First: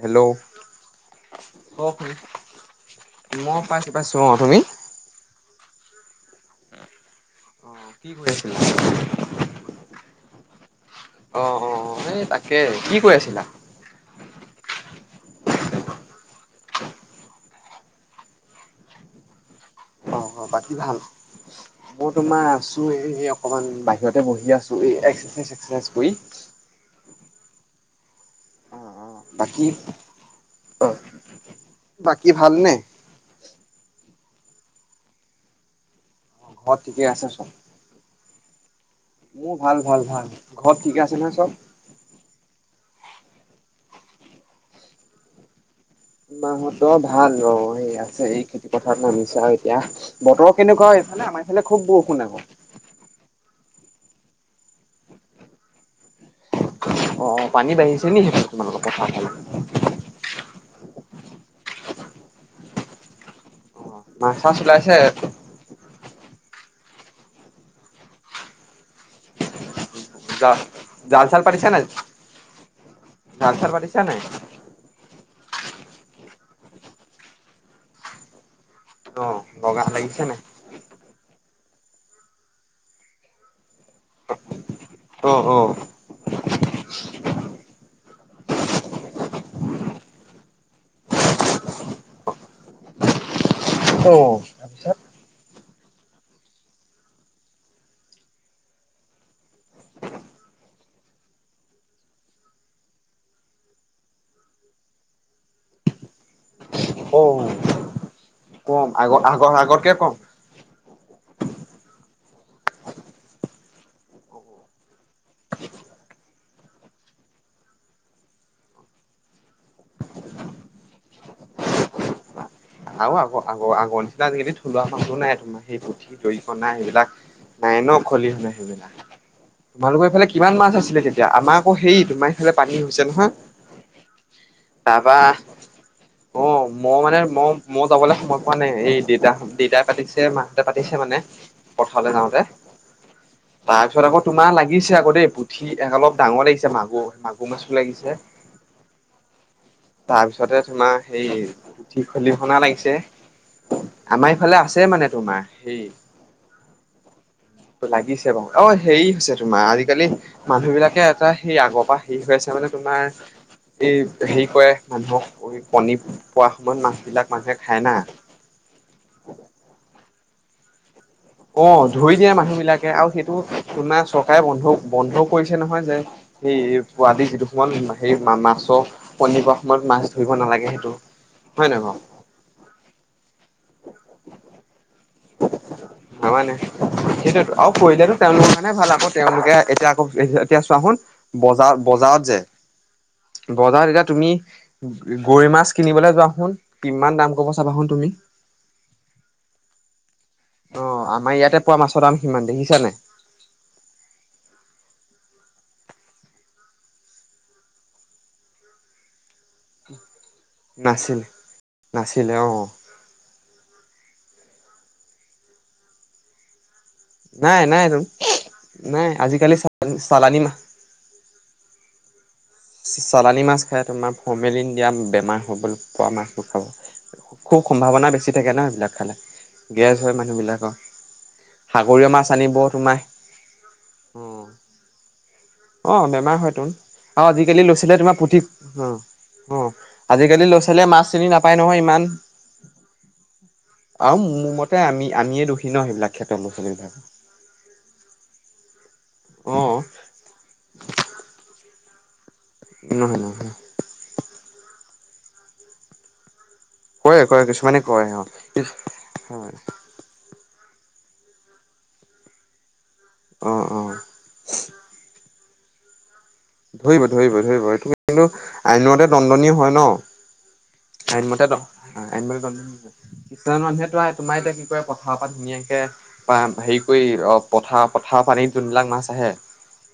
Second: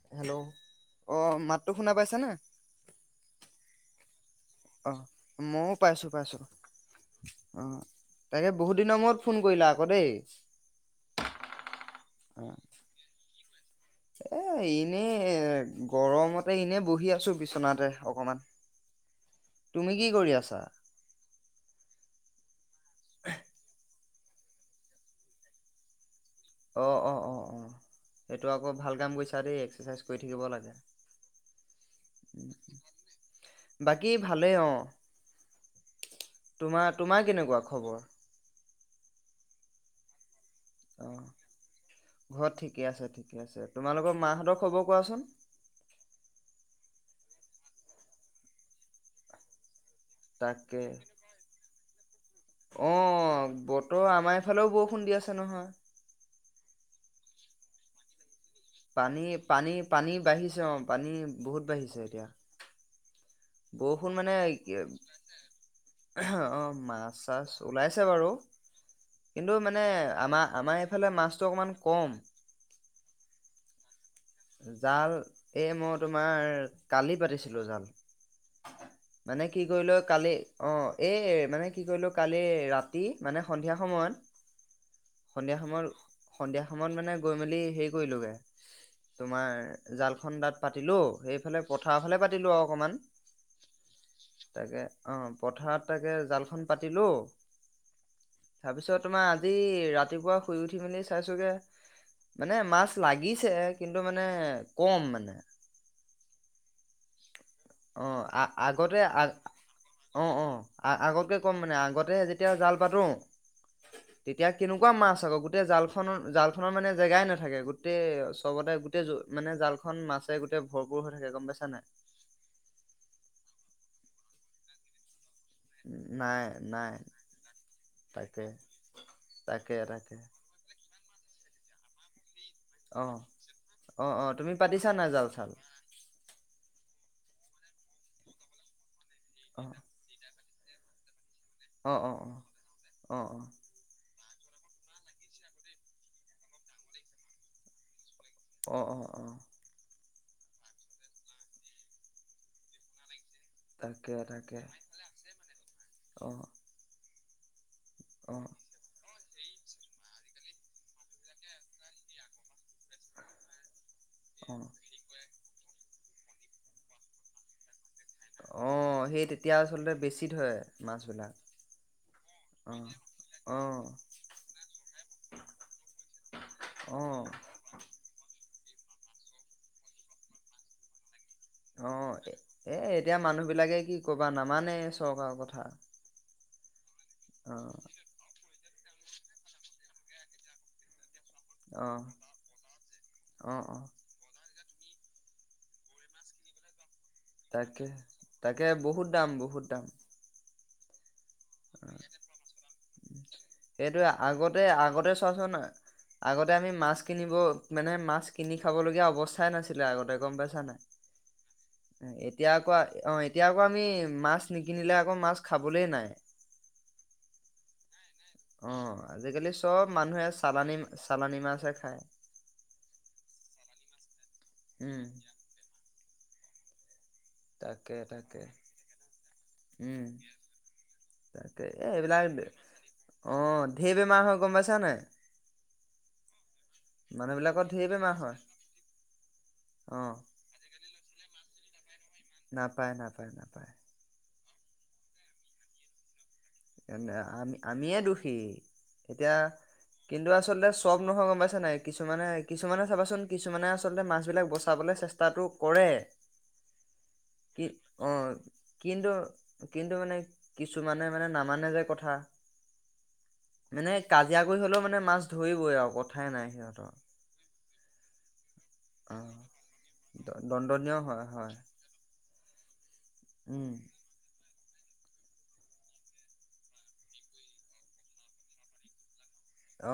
Hello, অ মাতটো শুনা পাইছানে [unintelligible] মই পাইছোঁ। [unintelligible] তুমি? অ ময়ো পাইছোঁ পাইছোঁ। কি কৰি আছিলা। কৰিলা আকৌ দেই অঁ অঁ অঁ, এই তাকেই, কি কৰি আছিলা? এ এনেই, গৰমতে এনে বহি আছো বিচনাতে অকমান। তুমি কি অঁ, কৰি আছা বাকী ভাল। মোত তোমাৰ আছোঁ এই অকণমান, বাহিৰতে বহি আছোঁ এই এক্সচাইজ চেক্সচাইজ কয়ি। অ', অ', অ, অ, এইটো আকৌ ভাল কাম কৰিছা দেই বাকী এক্সচাইজ কৰি থাকিব লাগে। অ বাকী ভালনে? বাক কি ভালেই অঁ। ঘৰত তোমাৰ, ঠিকে তোমাৰ আছে চব? কেনেকুৱা খবৰ? মোৰ ভাল ভাল ভাল। ঘৰত ঠিকে অ আছে নহয় চব? ঘৰত ঠিকে আছে ঠিকে আছে। তোমালোকৰ মাহঁতৰ খবৰ কোৱাচোন? মাহঁতৰ ভাল, অঁ, এই আছে এই খেতি পথাৰত নামিছে আৰু এতিয়া। বতৰ তাকে কেনেকুৱা হয় এইফালে আমাৰ এইফালে খুব বৰষুণ আকৌ। অ বতৰ আমাৰ এইফালেও বৰষুণ দি আছে নহয়। অহ ', পানী বাঢ়িছে নি তোমালোকৰ পথাৰৰ ফালে? পানী -পানী -পানী বাঢ়িছে অহ ', পানী বহুত বাঢ়িছে এতিয়া। বৰষুণ মাছ চাছ ওলাইছে। অহ ', মাছ চাছ ওলাইছে বাৰু কিন্তু মানে। আমৰ জা - আমাৰ হিফালে জাল চাল মাছটো পাতিছা অকমান নাই কম। পিচ নাই জাল এ মই তোমাৰ কালি পাতিছিলো জাল। অ মানে কি লগা কৰিলো লাগিছে কালি নাই অহ ', এই মানে কি কৰিলো কালি ৰাতি মানে সন্ধিয়া সময়ত অ সন্ধিয়া অ সময়ত - সন্ধিয়া সময়ত মানে গৈ মেলি হে কৰিলোঁগে। তোমাৰ জালখন তাত পাতিলো সেইফালে পথাৰৰ ফালে পাতিলো আৰু অকণমান। অহ ', তাৰপিছত। পথাৰত তাকে জালখন পাতিলো তাৰপিছত তোমাৰ আজি ৰাতিপুৱা শুই উঠি মেলি চাইছোগে মানে মাছ লাগিছে। কিন্তু মানে কম মানে। অ অহ ', আঁহ ', কম আগৰ -আগৰ -আগৰকে ক'ম। আ -আগতকে ক'ম মানে আগতে যেতিয়া জাল পাতো তেতিয়া কেনেকুৱা মাছ আকৌ গোটেই জালখন- জালখনৰ মানে জেগাই নাথাকে গোটেই চবতে গোটেই মানে জালখন মাছে গোটেই ভৰপৰ হৈ থাকে গম পাইছা নাই। আৰু আগ -আগ আগৰ নিছিলিলে আজিকালি থলুৱাংটো নাই। তোমাৰ সেই পুঠি নাই দৰিকনা নাই সেইবিলাক নাই ন খলি তাকে শুনা সেইবিলাক তাকে তোমালোকৰ তাকে এইফালে কিমান মাছ আছিলে তেতিয়া আমাক অহ ', হেৰি তোমাৰ। পানী হৈছে অ নহয় অ অ তুমি পাতিছা নাই তাৰপা জাল চাল অহ ', মই মানে। ম মই যাবলৈ সময় পোৱা নাই এইদিন। দা অ -দিদাই পাতিছে মা। পাতিছে মানে। অ পঠালে অ যাওঁতে অ অ তাৰপিছত আকৌ। তোমাৰ লাগিছে আকৌ দেই পুঠি অলপ ডাঙৰ লাগিছে মাগুৰ -মাগুৰ মাছো লাগিছে। অঁহ ', - অঁহ ', - অঁহ ', তাৰ পিছতে তোমাৰ সেই পুঠি খলি। ধুনা লাগিছে। তাকে আমাৰ তাকে ইফালে আছে মানে তোমাৰ সেই অ লাগিছে বাৰু অ', অহ ', হেৰি হৈছে তোমাৰ আজিকালি। মানুহ বিলাকে এটা সেই আগৰ পৰা হেৰি হৈ আছে মানে তোমাৰ, এই হেৰি অ'। কৰে মানুহক কণী পোৱা সময়ত মাছবিলাক মানুহে খায় না। অ', সেই তেতিয়া আচলতে বেছি। ইত হয় মাছ। অ'ধৰি দিয়ে মানুহ বিলাকে আৰু সেইটো অ', না চৰকাৰে বন্ধ, বন্ধ কৰিছে নহয় যে সেই পোৱালি অ', যিটো সময়ত হেৰি মাছ ত' কণী পৰা সময়ত মাছ ধৰিব নালাগে সেইটো। হয় নহয় বাৰু অ', এ এতিয়া মানুহ বিলাকে কি কবা নামানে চব। হোৱা কথা। সেইটোত আৰু অ', পঢ়িলৈতো তেওঁলোকে ভাল আকৌ তেওঁলোকে এতিয়া আকৌ এতিয়া চোৱাচোন। বজাৰত, অ', বজাৰত যে অ', অ', বজাৰত এতিয়া তুমি গৰৈ মাছ কিনিবলৈ যোৱা চোন। তাকে, তাকে বহুত দাম বহুত দাম। অ', আমাৰ ইয়াত এপোৱা মাছৰ দাম সিমান দেখিছা নাই। এইটোৱে আগতে, আগতে চোৱাচোন আগতে আমি মাছ কিনিব মানে মাছ কিনি খাবলগীয়া অৱস্থা। নাছিলে আগতে গম পাইছ নাই, নাছিলে নাছিলে অ এতিয়া আকৌ অ'এতিয়া আকৌ আমি মাছ নিকিনিলে আকৌ মাছ খাবলৈ নাই। নাই নাই ত। অ' আজিকালি চব মানুহে চালানী, চালানী মাছহে খায়। চলানী মাছ খাই তোমাৰ, হমমেড দিয়া উম। বেমাৰ হৈ গ'ল। পোৱা মাছতো খাব। খুব তাকে, সম্ভাৱনা বেছি তাকে, থাকে ন এইবিলাক খালে গেছ উম হয় মানুহবিলাকৰ তাকে এ সাগৰীয় এইবিলাক মাছ আনিব তোমাৰ অ', ঢেৰ বেমাৰ হয় গম পাইছা নাই। অ'বেমাৰ হয়তো, আৰু মানুহ আজিকালি বিলাকৰ ল'ৰা ঢেৰ ছোৱালীয়ে বেমাৰ তোমাৰ হয়, পুথি, অ', অ' আজিকালি ল'ৰা ছোৱালীয়ে মাছ চিনি নাপায়। পায় নহয় ইমান। নাপায়, নাপায়, নাপায়। আৰু মোৰ আমি, আমিয়ে দুখি ন সেইিলাক ক্ষেত্রত। এ আমি, আমিয়ে দোষী। এতিয়া, অ কিন্তু আচলতে চব নহয় গম পাইছা নাই। কিছুমানে কিছুমানে নহয় চাবাচোন, নহয় কিছুমানে আচলতে মাছ বিলাক বচাবলৈ চেষ্টা, তাতো কৰে। কৰে কৰে কি কিছুমানে কৰে অ', কিন্তু অ', কিন্তু মানে কিছুমানে, মানে নাম, মানে যে কথা, অ - অ মানে কাজিয়া কৰি হ'লেও মানে মাছ, ধৰিবই আৰু আগত। ধৰিব, ধৰিব, ধৰিব এইখিনি, কিন্তু, আইনমতে অ দণ্ডনীয় হয় ন দণ্ডনীয় ', হয় আইনমতে হয় দ, '- আইনমতে দণ্ডনীয় হয়। কিছুমান উম মানুহেতটো তোমাৰ এতিয়া কি কৰে, পথাৰৰ পৰা ধুনীয়াকে বা হেৰি কৰি অ', পথাৰ- পথাৰৰ পানীত যোনবিলাক মাছ আহে,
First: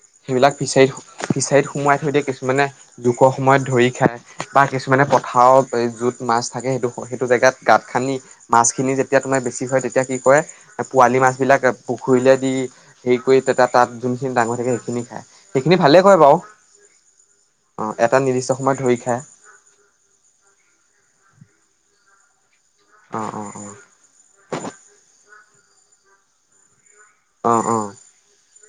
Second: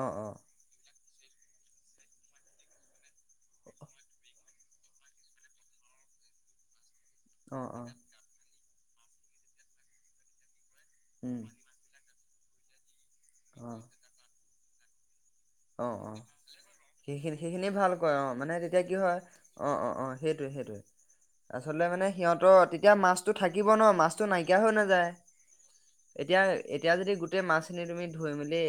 অ অ সেইবিলাক ফিচাৰি, ফিচাৰীত সোমোৱাই থৈ দিয়ে কিছুমানে জোখৰ সময়ত ধৰি খায় বা কিছুমানে পথাৰত য'ত মাছ থাকে সেইটো, সেইটো জেগাত অ গাত অ খান্দি মাছ, খিনি যেতিয়া তোমাৰ বেছি হয় তেতিয়া কি কৰে, - পোৱালি মাছ উম বিলাক পু, হুইলে দি, সেই কৰি তেতিয়া অ তাত যোনখিনি ডাঙৰ থাকে, খিনি খায়। সেইখিনি অ ভালে ', -অ কৰে বাৰু ', সেইখিনি- সেইখিনি ভাল কয়। এটা অ', নিৰ্দিষ্ট মানে সময়ত তেতিয়া কি ধৰি হয় খায় অ- অ- অ সেইটোৱে - সেইটোৱে, আচলতে মানে সিহঁতৰ অ, এতিয়া অ মাছতো অ থাকিব ন', মাছতো নাইকিয়া হৈ নাযায়। এতিয়া, এতিয়া যদি গোটেই অ অ অ মাছখিনি তুমি ধুই মেলি,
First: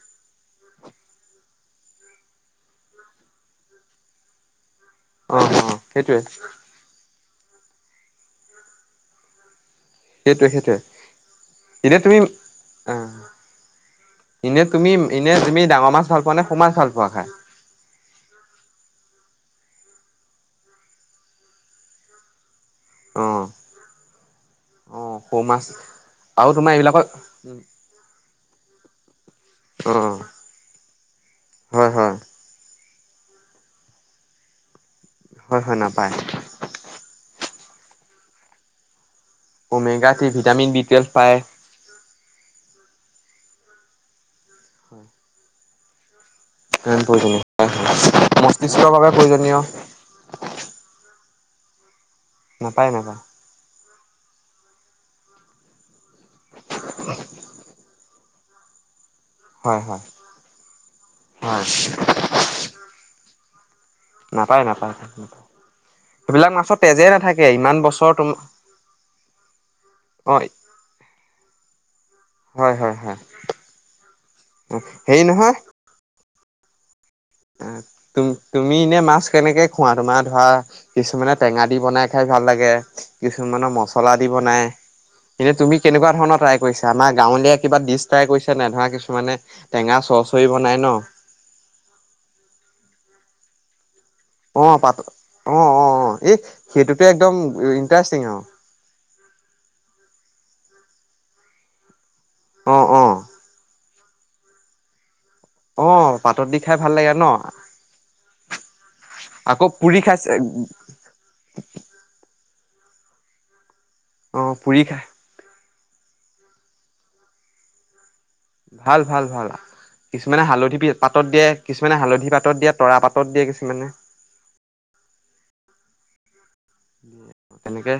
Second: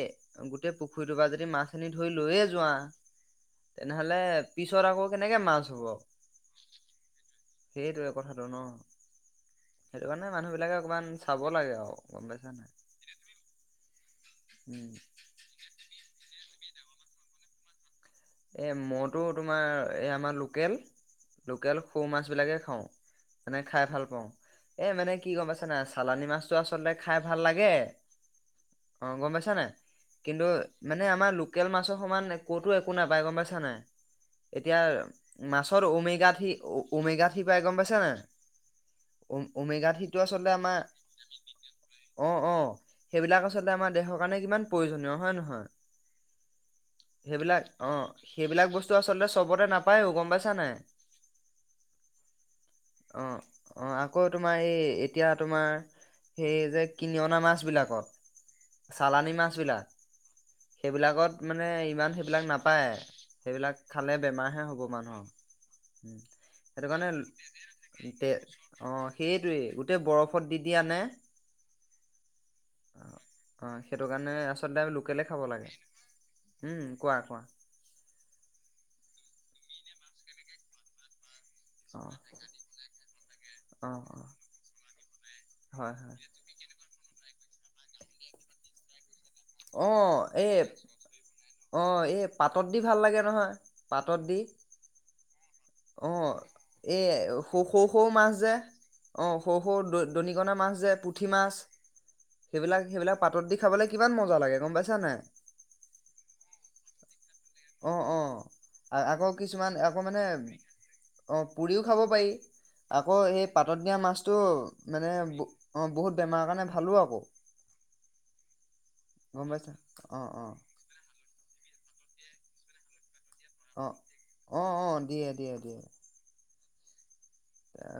গোটেই পুখুৰীটোৰ পৰা যদি মাছ, খিনি ধৰি লৈয়ে যোৱা তেনেহ'লে, পিছত আকৌ অ কেনেকে মাছ অ হ'ব? সেইটোৱে সেইটোৱে কথাটো ন', সেইটো কাৰণে সেইটোয়ে মানুহ বিলাকে -সেইটোয়ে অকমান চাব লাগে আৰু এনে তুমি গম পাইছা নাই। আঃ এনে তুমি, এনে তুমি ডাঙৰ মাছ ভাল পোৱা নে? সৰু মাছ ভালপোৱা খাই? এ', মতো তোমাৰ এ', আমাৰ লোকেল লোকেল সৌ মাছ বিলাকে খা, হঅ, অ মানে খাই ভাল পাওঁ এ, অ মানে কি সৰু গম পাইছে মাছ নাই, চালানি আৰু মাছতটো তোমাৰ আচলতে খাই ভাল এইবিলাকৰ লাগে, অহ ', গম পাইছো। অ কিন্তু মানে আমাৰ লোকেল হয় মাছৰ হয় সমান ক'তো একো, একো নাই, বাই গম পাইছা নাই? এতিয়া হয় হয় মাছৰ নাপায় উমেগা থ্ৰি উমেগা কি পাই গম পাইছ নে? উ উমেগ ওমেগা থ্ৰিটো থ্ৰী আচলতে ভিটামিন আমাৰ, বি টুৱেলভ পায় অ' অ' সেইবিলাক আচলতে আমাৰ দেহৰ কাৰণে ইমান প্ৰয়োজনীয় হয় ন নহয়? সেইবিলাক [unintelligible] অ', সেইবিলাক মস্তিষ্কৰ বস্তু বাবে আচলতে প্ৰয়োজনীয় চবতে নাপায়ো, গম পাইছা নাই? নাপায় নাপায়। অ অ', আকৌ তোমাৰ সেই এতিয়া তোমাৰ সেইযে কিনি অনা মাছ বিলাকত চালানী হয় মাছবিলাক, হয় সেইবিলাকত হয় মানে ইমান সেইবিলাক নাপ সেইবিলাক খালে বেমাৰহে নাপায় হ'ব নাপায় মানুহৰ। নাপায় সেইবিলাক মাছৰ সেইটো তেজে কাৰণে নাথাকে ইমান বছৰ [inaudible] তোম সেয়ে, অ', সেইটোৱেই, গোটেই অ বৰফত দি দিয়া নে, হয় হয় হয় অ', সেইটো কাৰণে আচলতে হেৰি লোকেলে খাব নহয় লাগে। উম, কোৱা, কোৱা। আ, তুম-তুমি এনে মাছ কেনেকে খোৱা? তোমাৰ ধৰা কিছুমানে টেঙা দি অ বনাই খাই ভাল লাগে, কিছুমানৰ অ মছলা অ দি বনাই, এনে তুমি হয় কেনেকুৱা হয় ধৰণৰ ট্ৰাই কৰিছা? আমাৰ গাঁৱলীয়া কিবা ডিছ ট্ৰাই কৰিছা নাই? ধৰা কিছুমানে অ টেঙা চচৰি এই বনাই ন'। অ' এই পাতত দি ভাল লাগে নহয়। পাতত দি। অ পাত অ অ', এই সেইটোতো এই একদম সৰু-সৰু, সৰু ইণ্টাৰেষ্টিং মাছ আৰু যে, অ', সৰু সৌ দ-দৰিকণা মাছ যে, পুঠি মাছ। অ সেইবিলাক, অ সেইবিলাক পাতত দি খাবলে কিমান মজা লাগে গম পাইছা নাই? অ', পাতত দি খাই ভাল লাগে ন'। অ', অ', আৰু আকৌ কিছুমান পুৰি আকৌ মানে খাইছে অ', পুৰিও খাব পাৰি। আকৌ সেই পাত পাতত দিয়া অ মাছটো পুৰি খাই মানে অ', বহুত বেমাৰৰ কাৰণে ভালো আকৌ। ভাল, ভাল, গম ভাল পাইছা? অ' কিছুমানে অ' হালধি পি পাতত দিয়ে। কিছুমান হা'লধি পাতত দিয়া তৰা পাত অ', অ', অ', দিয়ে দিয়ে দিয়ে। দিয়ে এ, তেনেকে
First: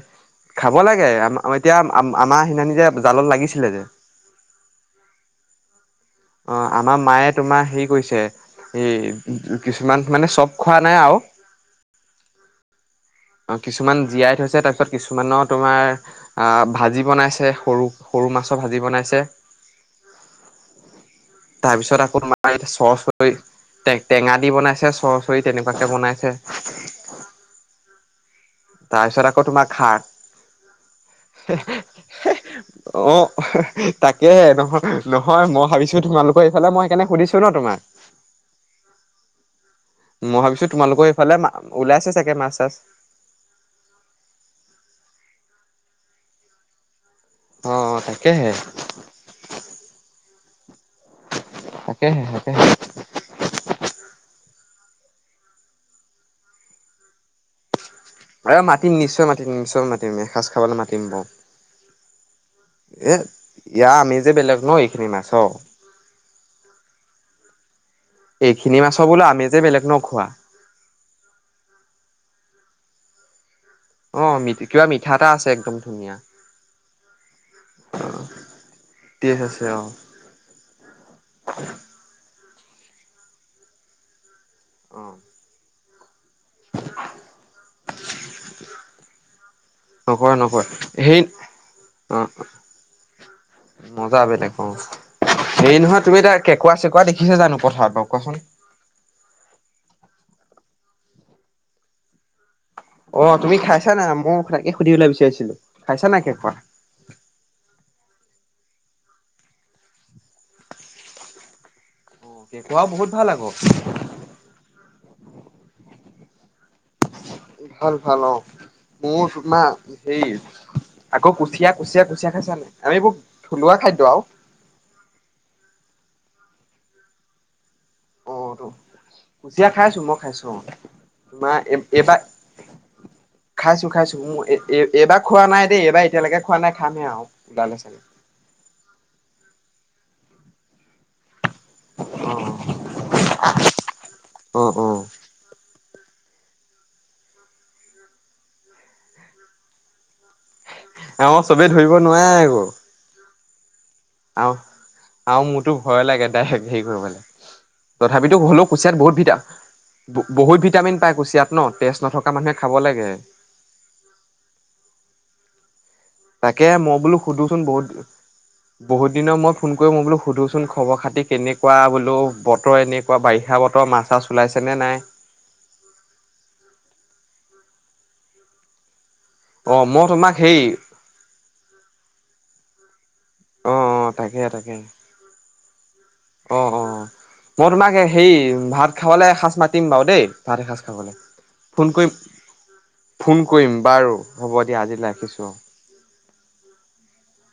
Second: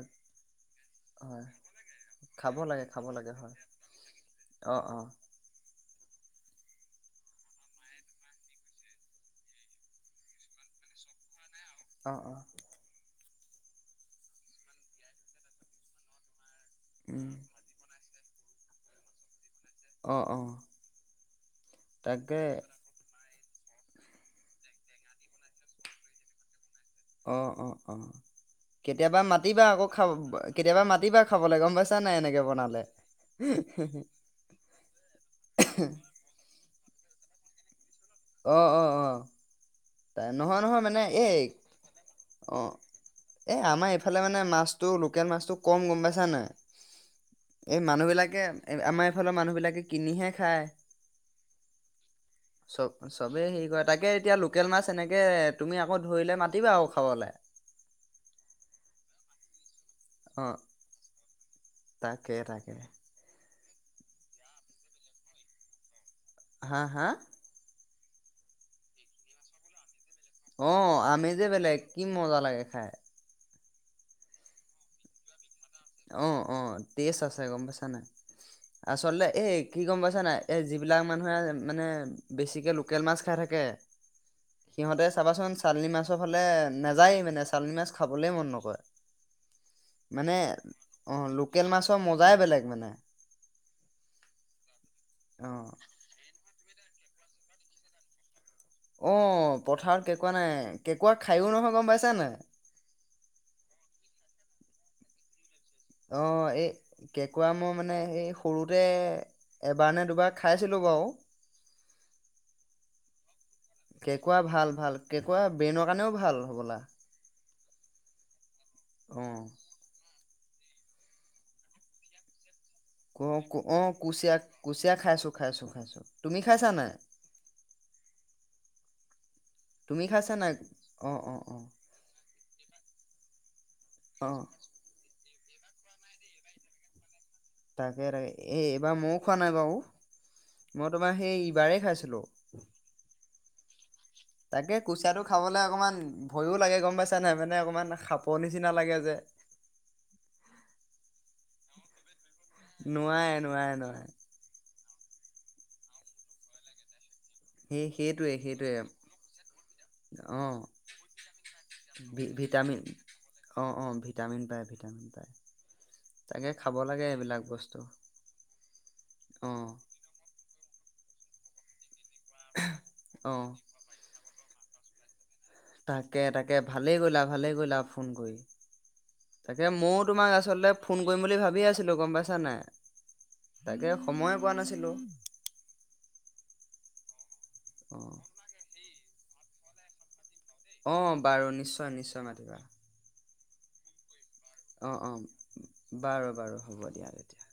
খাব লাগে, হয় আমা এতিয়া আমা আমাৰ খাব সেইদিনানি লাগে যে খাব জালত লাগে হয়। লাগিছিলে যে। অ' অ' অ আমাৰ মায়ে তোমাৰ হেৰি কৰিছে এই কিছুমান মানে চব খোৱা নাই আৰু। অ', অ'। অ', কিছুমান জীয়াই থৈছে তাৰপিছত কিছুমানৰ তোমাৰ। আ ভাজি উম। বনাইছে সৰু। সৰু মাছৰ ভাজি বনাইছে অঁ অঁ তাৰপিছত আকৌ তাকে মা চ টেঙা দি বনাইছে চৰ্ চৰি তেনেকুৱাকে বনাইছে অ অ অ তাৰপিছত আকৌ তোমাৰ কেতিয়াবা মাতিবা খাবলৈ খাৰ গম পাইছা নাই এনেকে বনালে অ তাকে নহয় নহয় মই ভাবিছো তোমালোকৰ এইফালে মই সেইকাৰনে সুধিছো ন তোমাৰ অ অ অ ত মই নহয় ভাবিছো নহয় মানে তোমালোকৰ এইফালে এই ওলাইছে চাগে মাছ অ চাছ। এই আমাৰ এইফালে মানে মাছটো লোকেল মাছটো কম গম পাইছা নাই অ এই মানুহ বিলাকে তাকেহে এ আমাৰ এইফালৰ মানুহ বিলাকে কিনিহে দে খায় তাকেহে তাকে চব চবেই হেৰি কৰে তাকে এতিয়া লোকেল মাছ এনেকৈ তুমি আকৌ ধৰিলে মাতিবা আৰু খাবলৈ অ মাতিম নিশ্চয় মাতিম নিশ্চয় মাতিম মাতিম এসাঁজ অঁ খাবলৈ মাতিম বাৰু তাকে তাকে এ ইয়া আমি যে বেলেগ ন এইখিনি মাছ অ হা হা এইখিনি মাছ বোললে আমি যে বেলেগ নখোৱা অ আমেজে বেলেগ কি মজা লাগে খাই অ মি কিবা মিঠা এটা আছে একদম ধুনীয়া অ অ টেষ্ট আছে গম পাইছা নাই আচলতে টেষ্ট এই আছে অ কি গম পাইছা নাই এই যিবিলাক মানুহে মানে বেছিকৈ লোকেল মাছ খাই থাকে অ সিহঁতে চাবাচোন চানি মাছ ৰ ফালে নাযায় মানে চালনী মাছ খাবলে মন নকৰে মানে নকয় নকয় অ সেই লোকেল মাছৰ অ অ মজাই বেলেগ মানে মজা বেলেগ ক অ হেৰি নহয় তুমি এতিয়া কোৱা চ কোৱা দেখিছে জানো কথত বাৰু কোৱাচোন অ পথাৰত কেকুৱা নাই কেঁকুৰা খায়ো নহয় গম পাইছানে? অ তুমি খাইছা না মোক তাকে সুধিবলে বিচাৰিছিলো। খাইছা নাই অ কেঁকোৰা? এই কেকোৱা মই মানে এই সৰুতে এবাৰ নে দুবাৰ খাইছিলোঁ বাৰু। কেঁকোৰা বহুত ভাল আকৌ। কেকোৱা ভাল ভাল কেকোৱা ব্ৰেইনৰ কাৰণেও ভ ভাল হ'বলা। ভাল ভাল অ। অ [unintelligible] আকৌ কুচিয়া কুচিয়া কুচিয়া খাইছা নে? ক ক অ কুচিয়া কুচিয়া খাইছো খাইছো খাইছো। তুমি খাইছা নে? অ ত কুচিয়া খাইছো তুমি মই খাইছা খাইছো নাই অ অ অ তোমাৰ অ এইবাৰ। খাইছো খাইছো অ মোৰ এ এবাৰ। খোৱা নাই দেই এইবাৰ এতিয়ালৈকে খোৱা নাই খামহে আৰু ওলালে চাগে। তাকে তে এবাৰ ময়ও খোৱা নাই বাও। মই তোমাৰ সেই ইবাৰে খাইছিলোঁ। [unintelligible] তাকে অ অ কুচিয়াটো খাবলে অকমান ভয়ো লাগে গম পাইছা নাই মানে অকমান সাঁপৰ নিচিনা লাগে যে। অ চবে ধৰিব নোৱাৰে। আকৌ নোৱায়। নোৱাৰে নোৱাৰে। আহ আৰু মোৰতো ভয় লাগে ডাইৰেক্ হেৰি কৰিবলে। সেই সেইটোৱে তথাপিতো হ'লেও সেইটোৱে কুচিয়াত বহুত ভ অ বহুত ভিটামিন পায় কুচিয়াত ন তেজ ভি- নথকা মানুহে ভিটামিন খাব লাগে। অ অ ভিটামিন পায় ভিটামিন পায় তাকে খাব মই লাগে বোলো এইবিলাক সুধোচোন বস্তু বহুত বহুত দিনৰ অ মই ফোন কৰি মই বোলো সুধোচোন খবৰ খাতি। কেনেকুৱা বুলি? বতৰ এনেকুৱা অ বাৰিষা বতৰ মাছ, চাছ ওলাইছে। চেনে নাই? তাকে তাকে ভালেই কয়িলা ভালেই কয়িলা ফোন কৰি। তাকে অ ময়ো মই তোমাক হেৰি আচলতে ফোন কৰিম বুলি ভাবিয়ে আছিলোঁ গম পাইছা নাই অ তাকে অ সময়ে তাকে পোৱা তাকে নাছিলোঁ। অ অ মৰ তোমাকে অ', সেই ভাত খাবলে এসাজ মাতিম বাৰু দেই। ভাত এসাঁজ অ খাবলৈ বাৰু নিশ্চয় নিশ্চয় মাতিবা কুইম বাৰু হ'ব দিয়া অ', আজিলৈ অ', ৰাখিছোঁ বাৰু বাৰু হ'ব দিয়া তেতিয়া